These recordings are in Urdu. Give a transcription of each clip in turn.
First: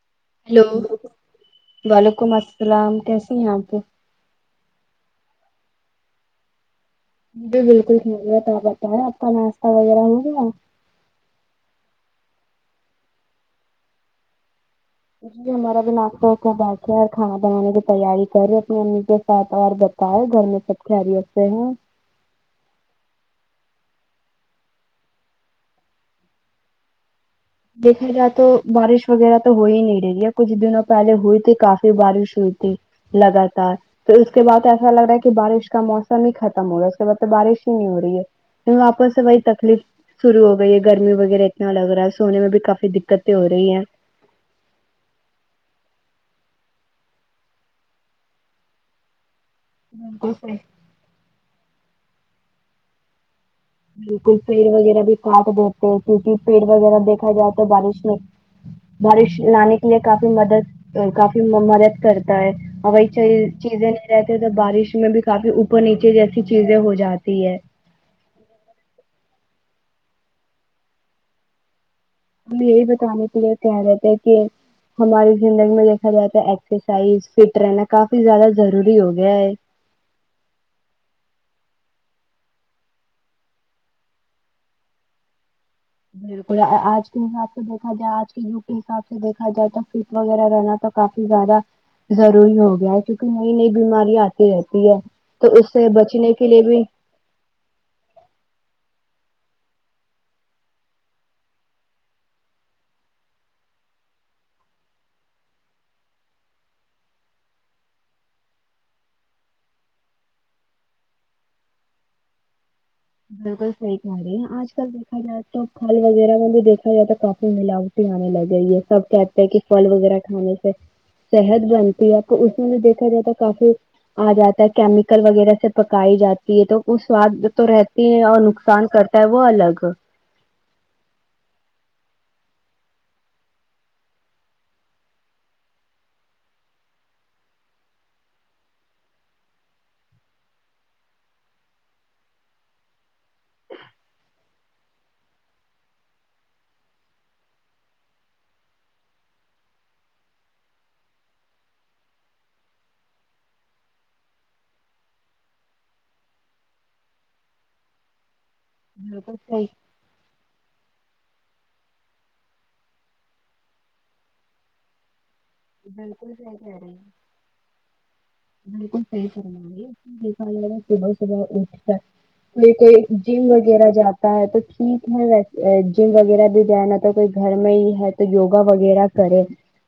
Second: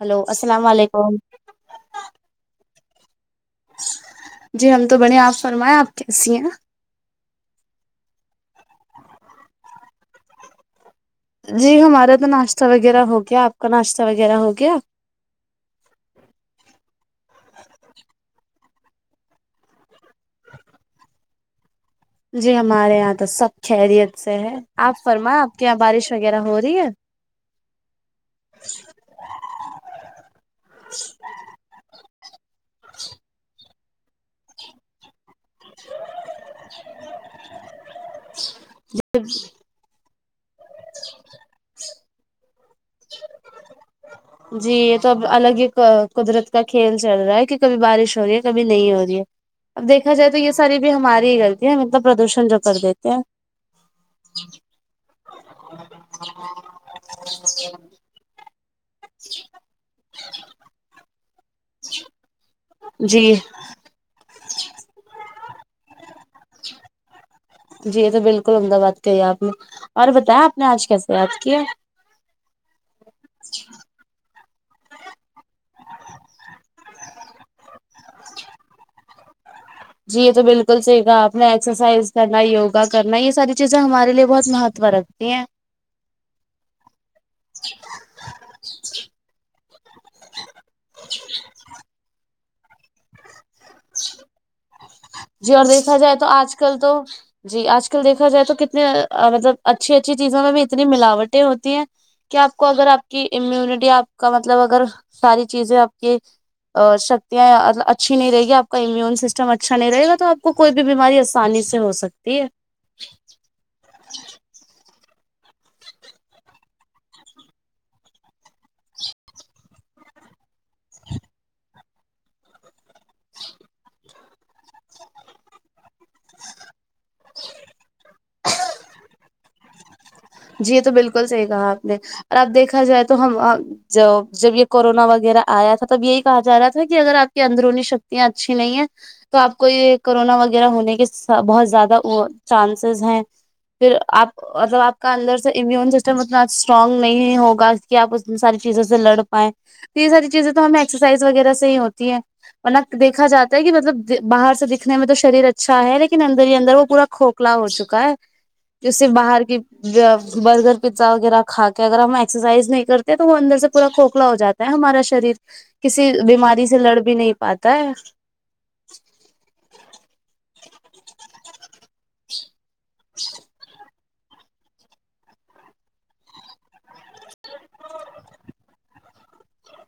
ہلو السلام ہیلو علیکم وعلیکم السلام کیسی ہیں جی ہم تو بنے آپ فرمائے آپ کیسی ہیں ہم بھی بالکل ٹھک ہے تو آپ بتا آپ کا ناشتہ وغیرہ ہو گیا جی ہمارا تو ناشتہ وغیرہ ہو گیا آپ کا ناشتہ وغیرہ ہو گیا جی ہمارا بھی آپ خوب بیٹھے اور کھانا بنانے کی تیاری کر رہے اپنی امی کے ساتھ اور بت اے ہے گھر میں سب خیریت سے ہیں جی ہمارے یہاں تو سب خیریت سے ہے آپ فرما آپ کے یہاں بارش وغیرہ ہو رہی ہے دیکھا جائے تو بارش وغیرہ تو ہو ہی نہیں رہی ہے کچھ دنوں پہلے ہوئی تھی کافی بارش ہوئی ت ی لگاتار پھر اس کے بعد ایسا لگ رہا ہے کہ بارش اس کا موسم ہی ختم ہو رہا ہے اس کے بعد تو بارش ہی نہیں ہو رہی ہے کیہ آپس سے وہی تکلیف شروع ہو گئی ہے گرمی وغیرہ اتنا لگ رہا ہے سونے میں بھی کافی دقتیں ہو رہی ہیں جی یہ تو اب الگ ہی قدرت کا کھیل چل رہا ہے کہ کبھی بارش ہو رہی ہے کبھی نہیں ہو رہی ہے اب دیکھا جائے بالکل تو یہ صحیح ساری بھی ہماری ہی غلطی ہے مطلب پردوشن جو کر دیتے ہیں بالکل پیڑ وغیرہ بھی کاٹ دیتے کیونکہ پیڑ وغیرہ دیکھا جائے تو بارش میں بارش لانے کے لیے کافی مدد کافی مدد کرتا ہے ہوائی جی چہی چیزیں نہیں رہتی تو بارش میں بھی کافی اوپر نیچے جیسی چیزیں ہو جاتی ہے جی یہ تو بالکل عمدہ بات کہی آپ نے اور بتایا آپ نے آج کیسے یاد کیا ہم یہی بتانے کے لیے کہ رہتے ہیں کہ ہماری زندگی میں دیکھا جاتا ایکسرسائز فٹ رہنا کافی زیادہ ضروری ہو گیا ہے جی یہ تو بالکل صحیح کہا آپ نے ایکسرسائز کرنا یوگا کرنا رکھتی ہیں بالکل آج کے حساب سے دیکھا جائے آج کے یگ کے حساب سے دیکھا جائے تو فٹ وغیرہ رہنا تو کافی زیادہ ضروری ہو گیا ہے کیونکہ نئی نئی بیماری آتی رہتی ہے تو جی اور اس سے دیکھا جائے تو بچنے کے آج لیے کل بھی تو جی آج کل دیکھا جائے تو کتنے مطلب اچھی اچھی چیزوں میں بھی اتنی ملاوٹیں ہوتی ہیں کیا آپ کو اگر آپ کی امیونٹی آپ کا مطلب اگر ساری چیزیں آپ کی شکتیاں اچھی نہیں رہے گی آپ کا امیون سسٹم اچھا اچھا نہیں رہے گا تو آپ کو کوئی بھی بیماری آسانی سے ہو سکتی ہے بالکل صحیح کہہ رہی ہیں آج کل دیکھا جائے تو پھل وغیرہ میں بھی دیکھا جائے تو کافی ملاوٹی آنے لگی یہ سب کہ فھل وغیرہ کھانے سے صحت بنتی ہے تو اس میں بھی دیکھا جائے تو ہے کافی آجاتا ہے کیمیکل وغیرہ سب پکائی جاتی ہے تو وہ سواد تو رہتے ہیں اور نقصان کرتا ہے وہ الگ جی یہ تو بالکل صحیح کہا آپ نے اور اب دیکھا جائے تو ہم جب جب یہ کورونا وغیرہ آیا تھا تب یہی کہا جا رہا تھا کہ اگر آپ کی اندرونی شکتیاں اچھی نہیں ہیں تو آپ کو یہ کرورونا وغیرہ ہونے کے بہت زیادہ چانسز ہیں پھر آپ آپ کا اندر سے امیون سسٹم اتنا اسٹرانگ نہیں ہوگا کہ آپ ان ساری چیزوں سے لڑ پائے تو یہ ساری چیزیں تو ہمیں ایکسرسائز وغیرہ سے ہی ہوتی ہے دیکھا جا ہے کہ مطلب باہر سے دکھنے میں تو شریر اچھا ہے لیکن اندر ہی اندر وہ پورا کھ کلا ہو چکا ہے جسے بالکل باہر کی صحیح برگر پزا وغیرہ کھا کے اگر ہم ایکسرسائز نہیں کرتے تو وہ اندر سے پورا کھکھلا ہو جاتا ہمارا شریر کسی بالکل صحیح بیماری کہہ سے رہے لڑ بھی ہیں نہیں پاتا ہے بالکل صحی فرما رہی ہو جی صبح صبح اٹھتا کوئی کوئی جم وغیرہ جاتا ہے تو ٹھیک ہے ویسے جم وغیرہ بھی جا اگر کوئی گھر میں ہی ہے تو یوگا وغیرہ کرے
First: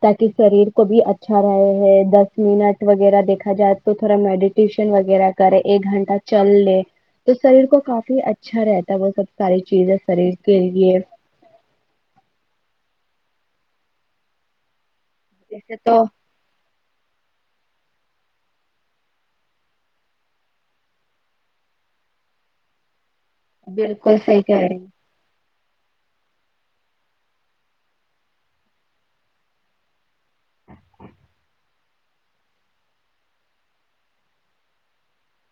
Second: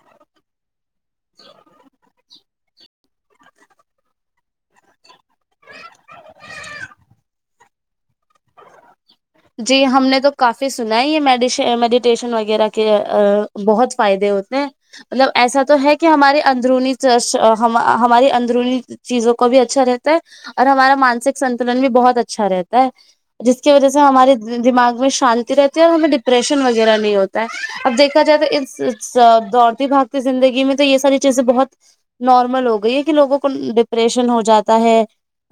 تاکہ شریر کو بھی اچھا رہے ہے دس منٹ وغیرہ دیکھا جات تو تھوڑا میڈیٹیشن وغیرہ کرے ایک گھنٹہ چل لے تو شریر کو کافی اچھا رہتا ہے وہ سب ساری جی چیزیں ہم نے تو شریر کے کافی سنا لیے ہے یہ مدیشا مدی ٹیشن وغیرہ کے بہت فائدے ہوتے ہیں مطلب اس ایسا تو سے ہے کہ ہمارے اندرونی ہماری اندرونی چیزوں کو بھی اچھا رہتا ہے اور ہمارا مانسک سنتولن بھی بہت اچھا رہتا ہے جس کی وجہ سے بالکل ہمارے صحیح کہہ رہی دماغ میں شانتی رہتی ہے اور ہمیں ڈپریشن وغیرہ نہیں ہوتا ہے اب دیکھا جائے تو اس دوڑتی بھاگ زندگی میں تو یہ ساری چیزیں بہت نارمل ہو گئی ہے کہ لوگوں کو ڈپریشن ہو جاتا ہے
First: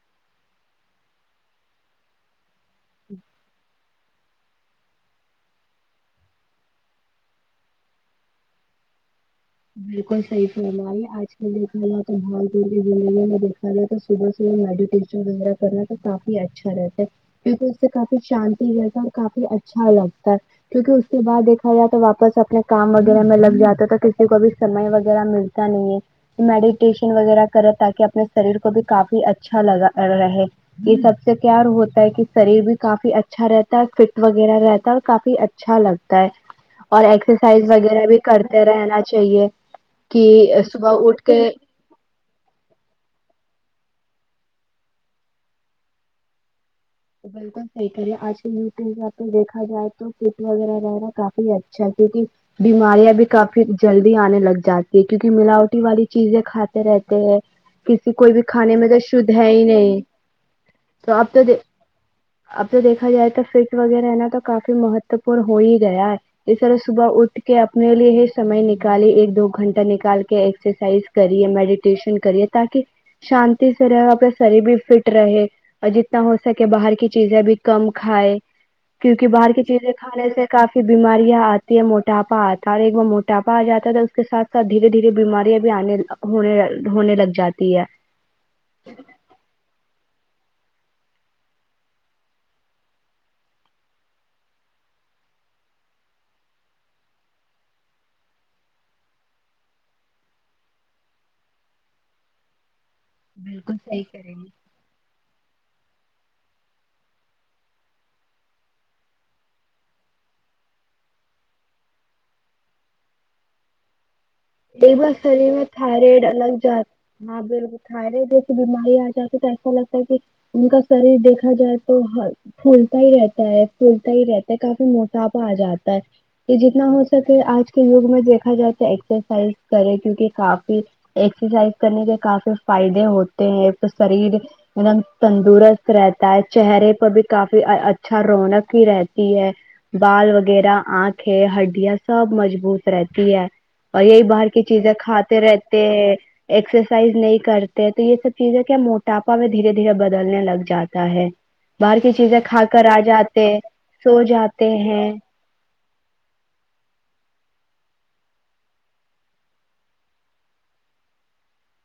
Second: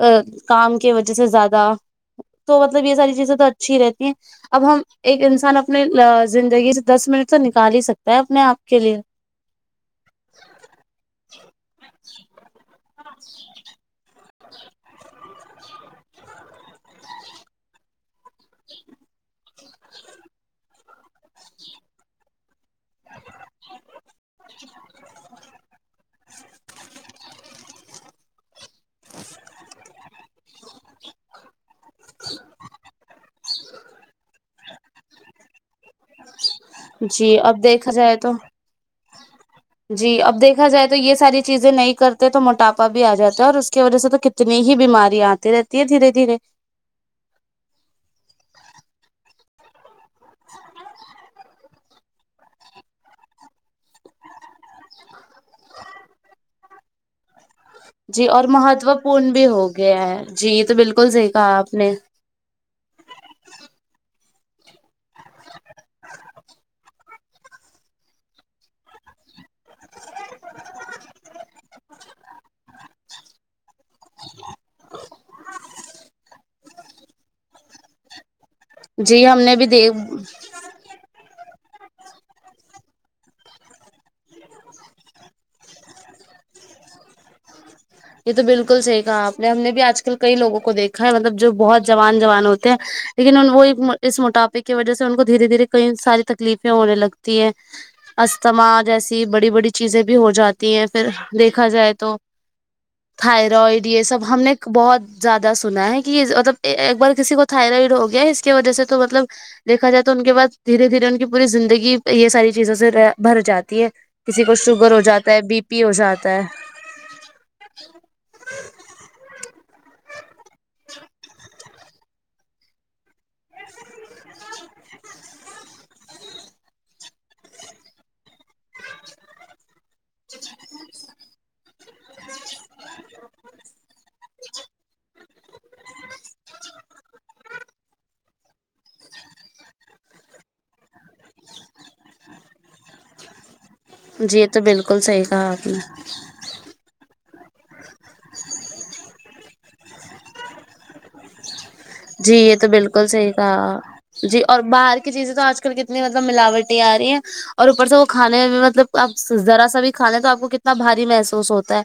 ا کام کی وجہ سے زیادہ تو مطلب یہ ساری چیزیں تو اچھی رہتی ہیں اب ہم ایک انسان اپنے زندگی سے دس منٹ تو نکال ہی سکتا ہے اپنے آپ کے لیے بالکل صحیح فرمائی آج کل دیکھا جا تو بہت دی زموں میں دیکھا جا تو صبح صبح میڈیٹیشن وغیرہ کرنا تو کافی اچھا رہتا ہے اس سے کافی شانتی رہتا اور کافی اچھا لگتا کیونکہ اس کے بعد دیکھا جائے تو واپس اپنے کام وغیرہ میں لگ جاتا ہے تو کسی کو ابھی سمے وغیرہ ملتا نہیں میڈیٹیشن وغیرہ کریں تاکہ اپنے شریر کو بھی کافی اچھا لگا رہے یہ سب سے کیایار ہوتا تا ہے کہ شریر بھی کافی اچھا رہتا ہے فٹ وغیرہ رہتا ہے اور کافی اچھا لگتا ہے اور جی اب ایکسرسائز دیکھا وغیرہ جائے بھی تو کرتے رہ نا چاہیے جی کہ اب دیکھا جائے تو صبح یہ اٹھ ساری کے چیزیں نہیں کرتے تو موٹاپا بھی آ جاتا ہے اور اس کی وجہ سے تو کتنی ہی بیمارییا آتی رہتی ہے دھیرے دھیرے تو بالکل سہی کہ رہی ہے آج کل یوٹیوب جاں پہ دیکھا جائے تو سٹ وغیرہ رہنا کافی اچھا ہے کیونکہ بیماریاں بھی کافی جلدی آنے لگ جاتی ہے کیونکہ ملاوٹی والی چیزیں کھاتے رہتے ہیں کسی جی کوئی بھی اور کھانے میں مہتو تو شھد پورن بھی ہے ہی ہو نہیں گیا ہے جی یہ بالکل تو اب صحیح تو کہا آپ نے اب تو دیکھا جائے تو فٹ وغیرہ ہے نا تو کافی مہتوپورن ہو ہی گیا ہے اس طرح صبح اٹھ کے اپنے لیے ہی سمے نکالی ایک دو گھنٹہ نکال کے ایکسرسائز کریے میڈیٹیشن کریے تاکی شانتی سے رہ اپنا شریر بھی فٹ رہے اور جتنا ہو سکے کہ باہر کی چیزیں بھی کم کھائے جی کیونکہ ہم باہر نے کی بھی چیزیں دیکھ کھانے سے کافی بیماریاں آتی ہے موٹاپا آتا ہے اور ایک بار موٹاپا آ جا تھا اس کے ساتھ دھیرے دھیرے بیماریاں بھی آنے ہونے ہونے لگ جاتی ہے یہ تو بالکل صحیح کہا آپ نے ہم نے بھی آج کل کئی لوگوں کو دیکھا ہے مطلب جو بہت جوان جوان ہوتے ہیں لیکن ان وہ اس موٹاپے کی وجہ سے ان کو دھیرے دھیرے کئی ساری تکلیفیں ہونے لگتی ہے استھما جیسی بڑی بڑی چیزیں بھی ہو جاتی ہیں پھر دیکھا جائے تو بالکل تھائرائڈ یہ صحیح سب کریں ہم گے نے بہت زیادہ سنا ہے کہ مطلب ایک بار کسی کو تھائرائڈ ہو گیا ہے اس کی وجہ سے تو مطلب دیکھا جائے تو ان کے بعد دھیرے دھیرے ان کی پوری زندگی یہ ساری چیزوں سے بھر جاتی ہے کسی کو شوگر ایک ہو بار جاتا ہے شریر بی میں پی ہو تھائرائڈ جاتا ہے الگ جاتا ہاں بالکل تھائیریڈ جیسے بیماری آجاتی تو ایسا لگتا کہ ان کا شریر دیکھا جائے تو پھولتا ہی رہتا ہے پلتا ہی رہتا ہے کافی موٹا آ جاتا ہے یہ جتنا ہو سکے آج کے دور میں دیکھا جاتا ہے ایکسرسائز کریں کیونکہ کافی ایکسرسائز کرنے کے کافی فائدے ہوتے ہیں شریر ایک دم تندرست رہتا ہے چہرے پر بھی کافی اچھا رونق ہی رہتی ہے بال وغیرہ آنکھیں ہڈیا سب مضبوط رہتی ہے اور یہی جی یہ باہر تو کی چیزیں بالکل صحیح کھاتے کہا آپ نے رہتے ہیں ایکسرسائز نہیں کرتے تو یہ سب چیزیں کیا موٹاپا میں دھیرے دھیرے بدلنے لگ جاتا ہے باہر کی جی چیزیں یہ کھا تو کر آ بالکل صحیح جاتے کہا سو جی اور جاتے باہر ہیں کی چیزیں تو آج کتنی مطلب ملاوٹیں آ رہی ہیں اور اوپر سے وہ کھانے میں مطلب آپ ذرا سا بھی کھا لیں تو آپ کو کتنا بھاری محسوس ہوتا ہے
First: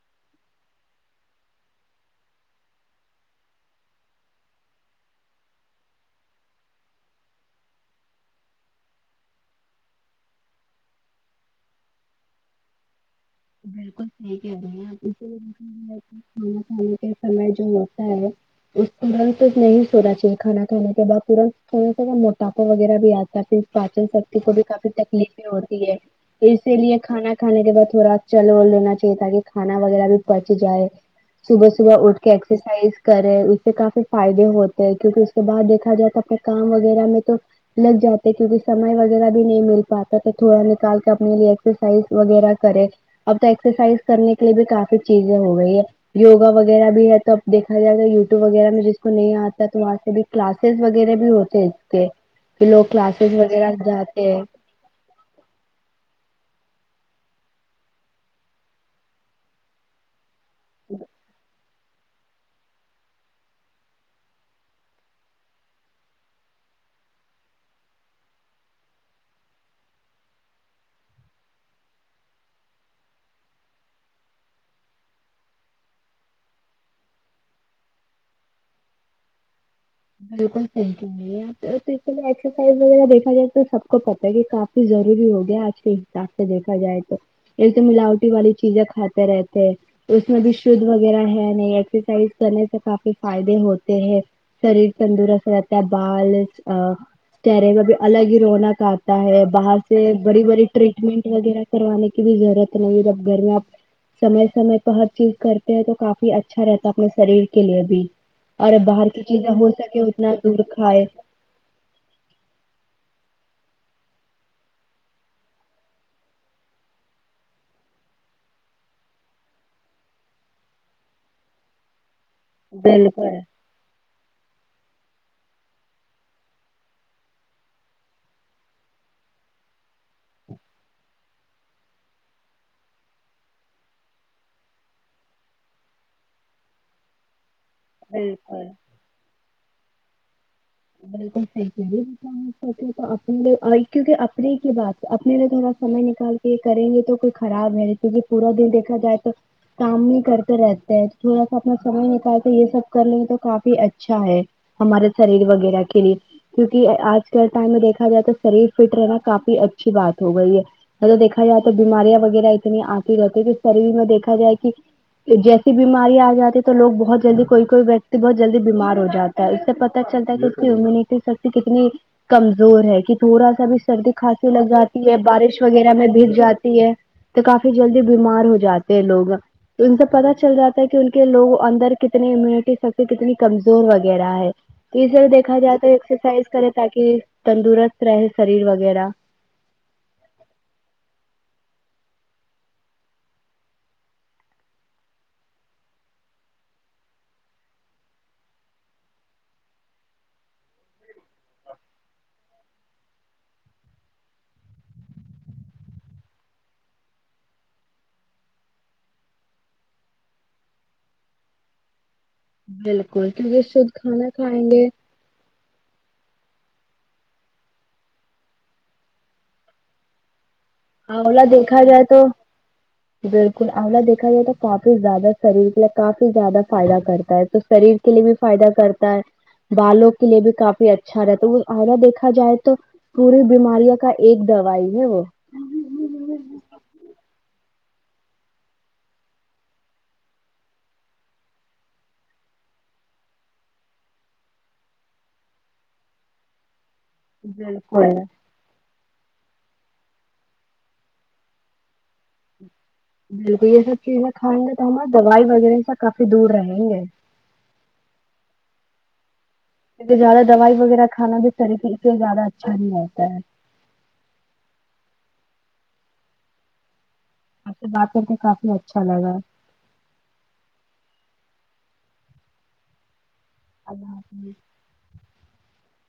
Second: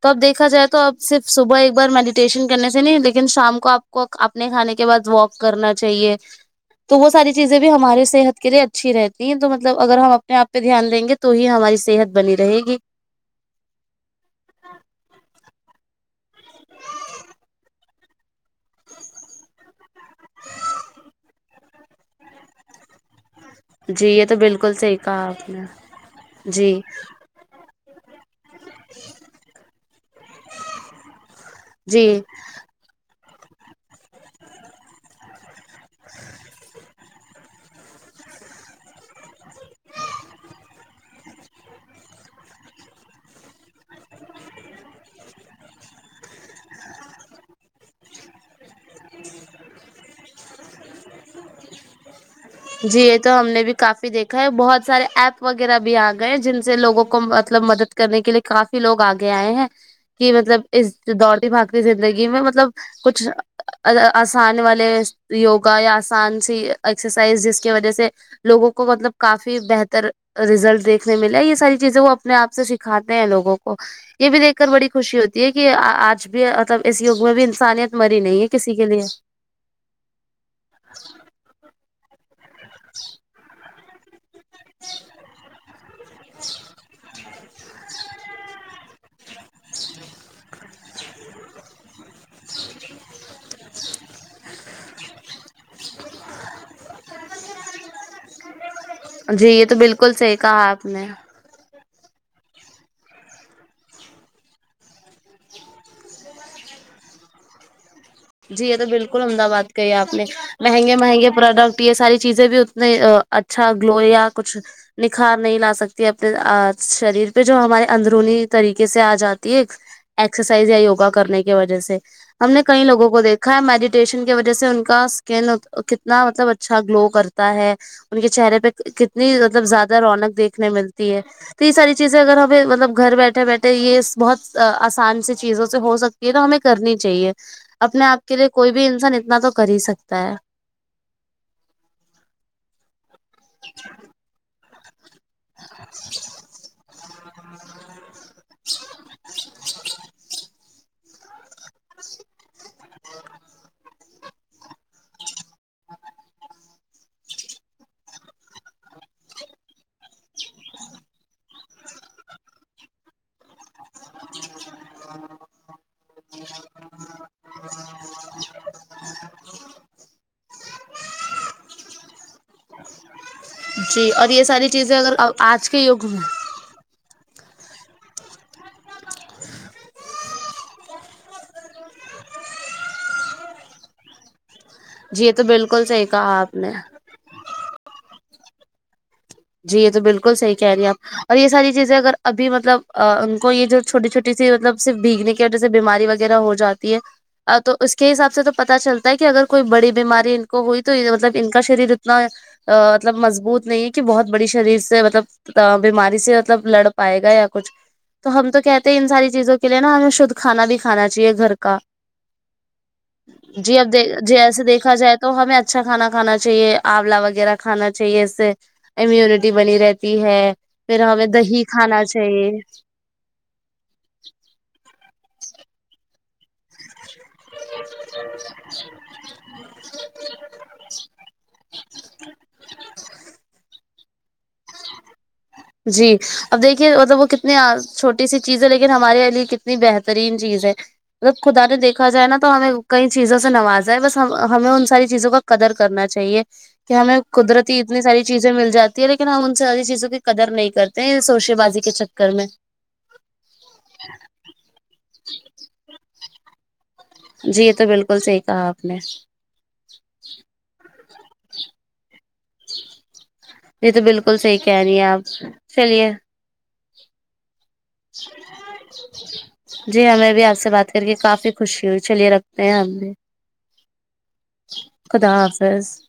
تو اب دیکھا جائے تو اب صرف صبح ایک بار میڈیٹیشن کرنے سے نہیں لیکن شام کو آپ کو آپ نے کھانے کے بعد واک کرنا چاہیے تو وہ ساری چیزیں بھی ہماری صحت کے لیے اچھی رہتی ہیں تو مطلب اگر ہم اپنے اپئے دھیان دیں گے تو تو ہی ہماری صحت بنی رہے گی بالکل صحیح کہہ رہی ہیں آپ کھانا کھانے کے سمے جو ہوتا ہے اس ترنت نہیں تھوڑا سا کھانا کھانے کے بعد پورا تھوڑا سا موٹاپا وغیرہ بھی آتا جی یہ تو [unintelligible] کو بھی بالکل کافی صحیح کہا تکلیفیں آپ نے ہوتی ہے اسی جی لیے کھانا کھانے کے بعد تھوڑا چل ول لینا چاہیے تاکہ کھانا وغیرہ بھی پہنچ جائے صبح صبح اٹھ جی کے ایکسرسائز کرے اس سے کافی فائدے ہوتے ہیں کیونکہ اس کے بعد دیکھا جائے تو اپنے کام وغیرہ میں تو لگ جاتے کیونکہ سمے وغیرہ بھی نہیں مل پاتا تو تھوڑا نکال کے اپنے لیے ایکسرسائز وغیرہ کرے اب تو ایکسرسائز کرنے کے لیے بھی کافی چیزیں ہو گئی ہے یوگا وغیرہ بھی ہے تو اب دیکھا جائے گا یوٹیوب وغیرہ میں جس کو نہیں آتا ہے تو وہاں سے بھی کلاسز وغیرہ بھی ہوتے کے کہ لوگ جی یہ کلاسز تو ہم نے وغیرہ بھی کافی جاتے دیکھا ہیں ہے بہت سارے ایپ وغیرہ بھی آ گئے جن سے لوگوں کو مطلب مدد کرنے کے لیے کافی لوگ آگے آئے ہیں کی مطلب اس ڈورتی بکھتی رندگی میں مطلب کچھ آسان والے یوگا یا آسان سی ایکسرسائز سائز جس کی وجہ سے لوگوں کو مطلب کافی بہتر ریزلٹ دیکھنے میلہ یہ ساری چیزیں وہ اپنے آپ سے سکھاتے ہیں لوگوں کو یہ بھی دیکھ کر بڑی خوشی ہوتی ہے کہ آج بھی مطلب اس یگ میں بھی انسانیت میری نہیں ہے کسی کے لیے بالکل ٹھیک جائے اس سمے ایکسرسائز وغیرہ دیکھا جائے تو سب آپ کو پتا ہے کہ کافی ضروری ہو گیا آج کے حساب سے دیکھا جائے تو ایک تو ملاوٹی والی چیزیں کھاتے رہتے ہیں اس میں بھی شدھ وغیرہ ہے نہیں ایکسرسائز کرنے سے کافی فائدے ہوتے ہیں شریر تندرست رہتا ہے بال چہرے کا بھی الگ ہی روناک آتا لیے ہے جی یہ تو باہر سے بالکل صحیح بڑی بڑی کہا آپ نے ٹریٹمنٹ وغیرہ کروانے کی بھی ضرورت نہیں ہے جب گھر میں آپ سمے سمے پر ہر چیز کرتے ہیں تو کافی اچھا رہتا اپنے شریر کے لیے بھی جی اور یہ تو باہر بالکل کی عمدہ چیزیں ہو بات کہی سکے آپ نے اتنا دور مہنگے کھائے مہنگے یہ پروڈکٹ یہ ساری چیزیں بھی اتنے اچھا گلو یا کچھ نکھار نہیں لا سکتی اپنے شریر پہ جو ہمارے اندرونی طریقے سے آ جاتی ہے ایکسرسائز یا یوگا کرنے کی وجہ سے ہم نے کئی لوگوں کو بالکل دیکھا میڈیٹیشن کی وجہ سے ان کا اسکن کتنا مطلب اچھا گلو کرتا ہے ان کے چہرے پہ کتنی مطلب زیادہ رونق دیکھنے ملتی ہے تو یہ ساری چیزیں اگر ہمیں مطلب گھر بیٹھے بیٹھے یہ بہت آسان سے چیزوں سے ہو سکتی یہ تو ہمیں کرنی چاہیے اپنے آپ کے لیے بالکل کوئی بھی انسان اتنا تو کر ہی سکتا ہے بالکل تو اپنے کیونکہ اپنے کی بات اپنے لیے تھوڑا سمے نکال کے کریں گے تو کوئی خراب ہے کیونکہ پورا دن دیکھا جائے تو کام نہیں کرتے رہتے ہیں تھوڑا سا اپنا سمے نکال کے یہ سب کر لیں گے تو کافی اچھا ہے ہمارے شریر وغیرہ وغیرہ کے لی کیوںکہ آج کل ٹائم میں دیکا جائے تو شریر فٹ رہنا کافی اچھی بات ہو گئی ہے مطلب دیکا جائے تو بیماریاں وغیرہ اتنی آتی رہتی پ شریر میں دیکھا جائے کہ جیسے بیماری آ جاتی ہے تووگ بہت جلدی کوئی کوئی ویکتی بہت جلدی بیمار جات ہے اس سے پتا چلتا ہے ٹی سکتی کتنی کمزور ہے کہ تھوڑا سا بھی جی سردی اور یہ کھانسی لگ ساری چیزیں جاتی اگر ہے بارش آج کے وغیرہ میں یگ بھیگ جاتی ہے تو کافی جلدی بیمار ہو جاتے ہیں لوگ تو ان سے پتتا چل جاتا ہے کہ ان کے لوگ اندر کتنی امیونٹی سختی کتنی کمزور وغیرہ ہے جی توے یہ دیکھا جائے بالکل تو صحیح کہا ایکسرسائز آپ کرے نے تاکہ تندرست رہے شریر وغیرہ جی یہ تو بالکل صحیح کہہ رہی آپ اور یہ ساری چیزیں اگر ابھی مطلب ان کو یہ جو چھوٹی چھوٹی سی مطلب صر بھیگنے کی وجہ سے بیماری وغیرہ ہو جاتی ہے ا تو اس کے حساب سے تو پتتا چلتا ہے کہ اگر کوئی بڑی بیماری ان کو ہوئی تو مطلب ان کا شریر اتنا مطلب مضبوط نہیں کہ بہت بڑی شریر سے مطلب بیماری سے مطلب لڑ پائے گا یا کچھ تو ہم تو کہتے ہیں ان ساری چیزوں کے لیے نا ہمیں شھ کانا بھی کانا چاہیے گھر کا بالکل کیونکہ جی اب شدھ دیک کھانا جی ایسے کھائیں گے دیکھا جائے تو تو ہمیں اچھا کھانا کھانا چاہیے آولا وغیرہ کھانا چاہیے اس سے امیوونٹی بنی رہتی ہے پھر ہمیں اولا دہی دیکھا جائے کھانا تو چاہیے بالکل الہ دیکا جائے تو کافی زیادہ شریر کے لی کافی زیادہ فائدہ کرتا ہے تو شریر کے لیے بھی فائدہ کرتا ہے بالوں کے لیے بھی کافی اچھا رہ تو وہ آئرہ دیکھا جائے تو پوری بیماریاں کا ایک دوائی ہے وہ جی اب دیکھیے مطلب وہ کت نہیںاں چھوٹی سی چیزیں لیکن ہمارے یہ لیے کتنی بہترین چیز ہے مطلب خدا نے دیکھا جائے نا تو ہمیں کئی چیزوں سے نوازاائے بس ہمیں ان ساری چیزوں کا قدر کرنا چاہیے کہ ہمیں قدرتی اتنی بالکل ساری چیزیں مل جاتی ہے لیکن ہم ان سے ساری چیزوں کی قدر نہیں کرتے ہیں سوشے بازی کے چکر میں بالکل یہ سب چیزیں کھائیں گے تو ہمار دوائی وغیرہ س کافی دور رہیں گے جی یہ تو بالکل صحیح کہا آپ نے کیہ زیادہ دوائی وغیرہ کھانا بھی طریف سے اس لیے زیادہ اچھا نہیں رہگتا ہے یہ تو بالکل صحیح کہہ رہی ہیں آپ چلیے اب سے بات کرتے کافی اچھا لگا جی ہمیں بھی آپ سے بات کر کے کافی خوشی ہوئی چلیے رکھتے ہیں ہم بھی اللہ حافظ خدا حافظ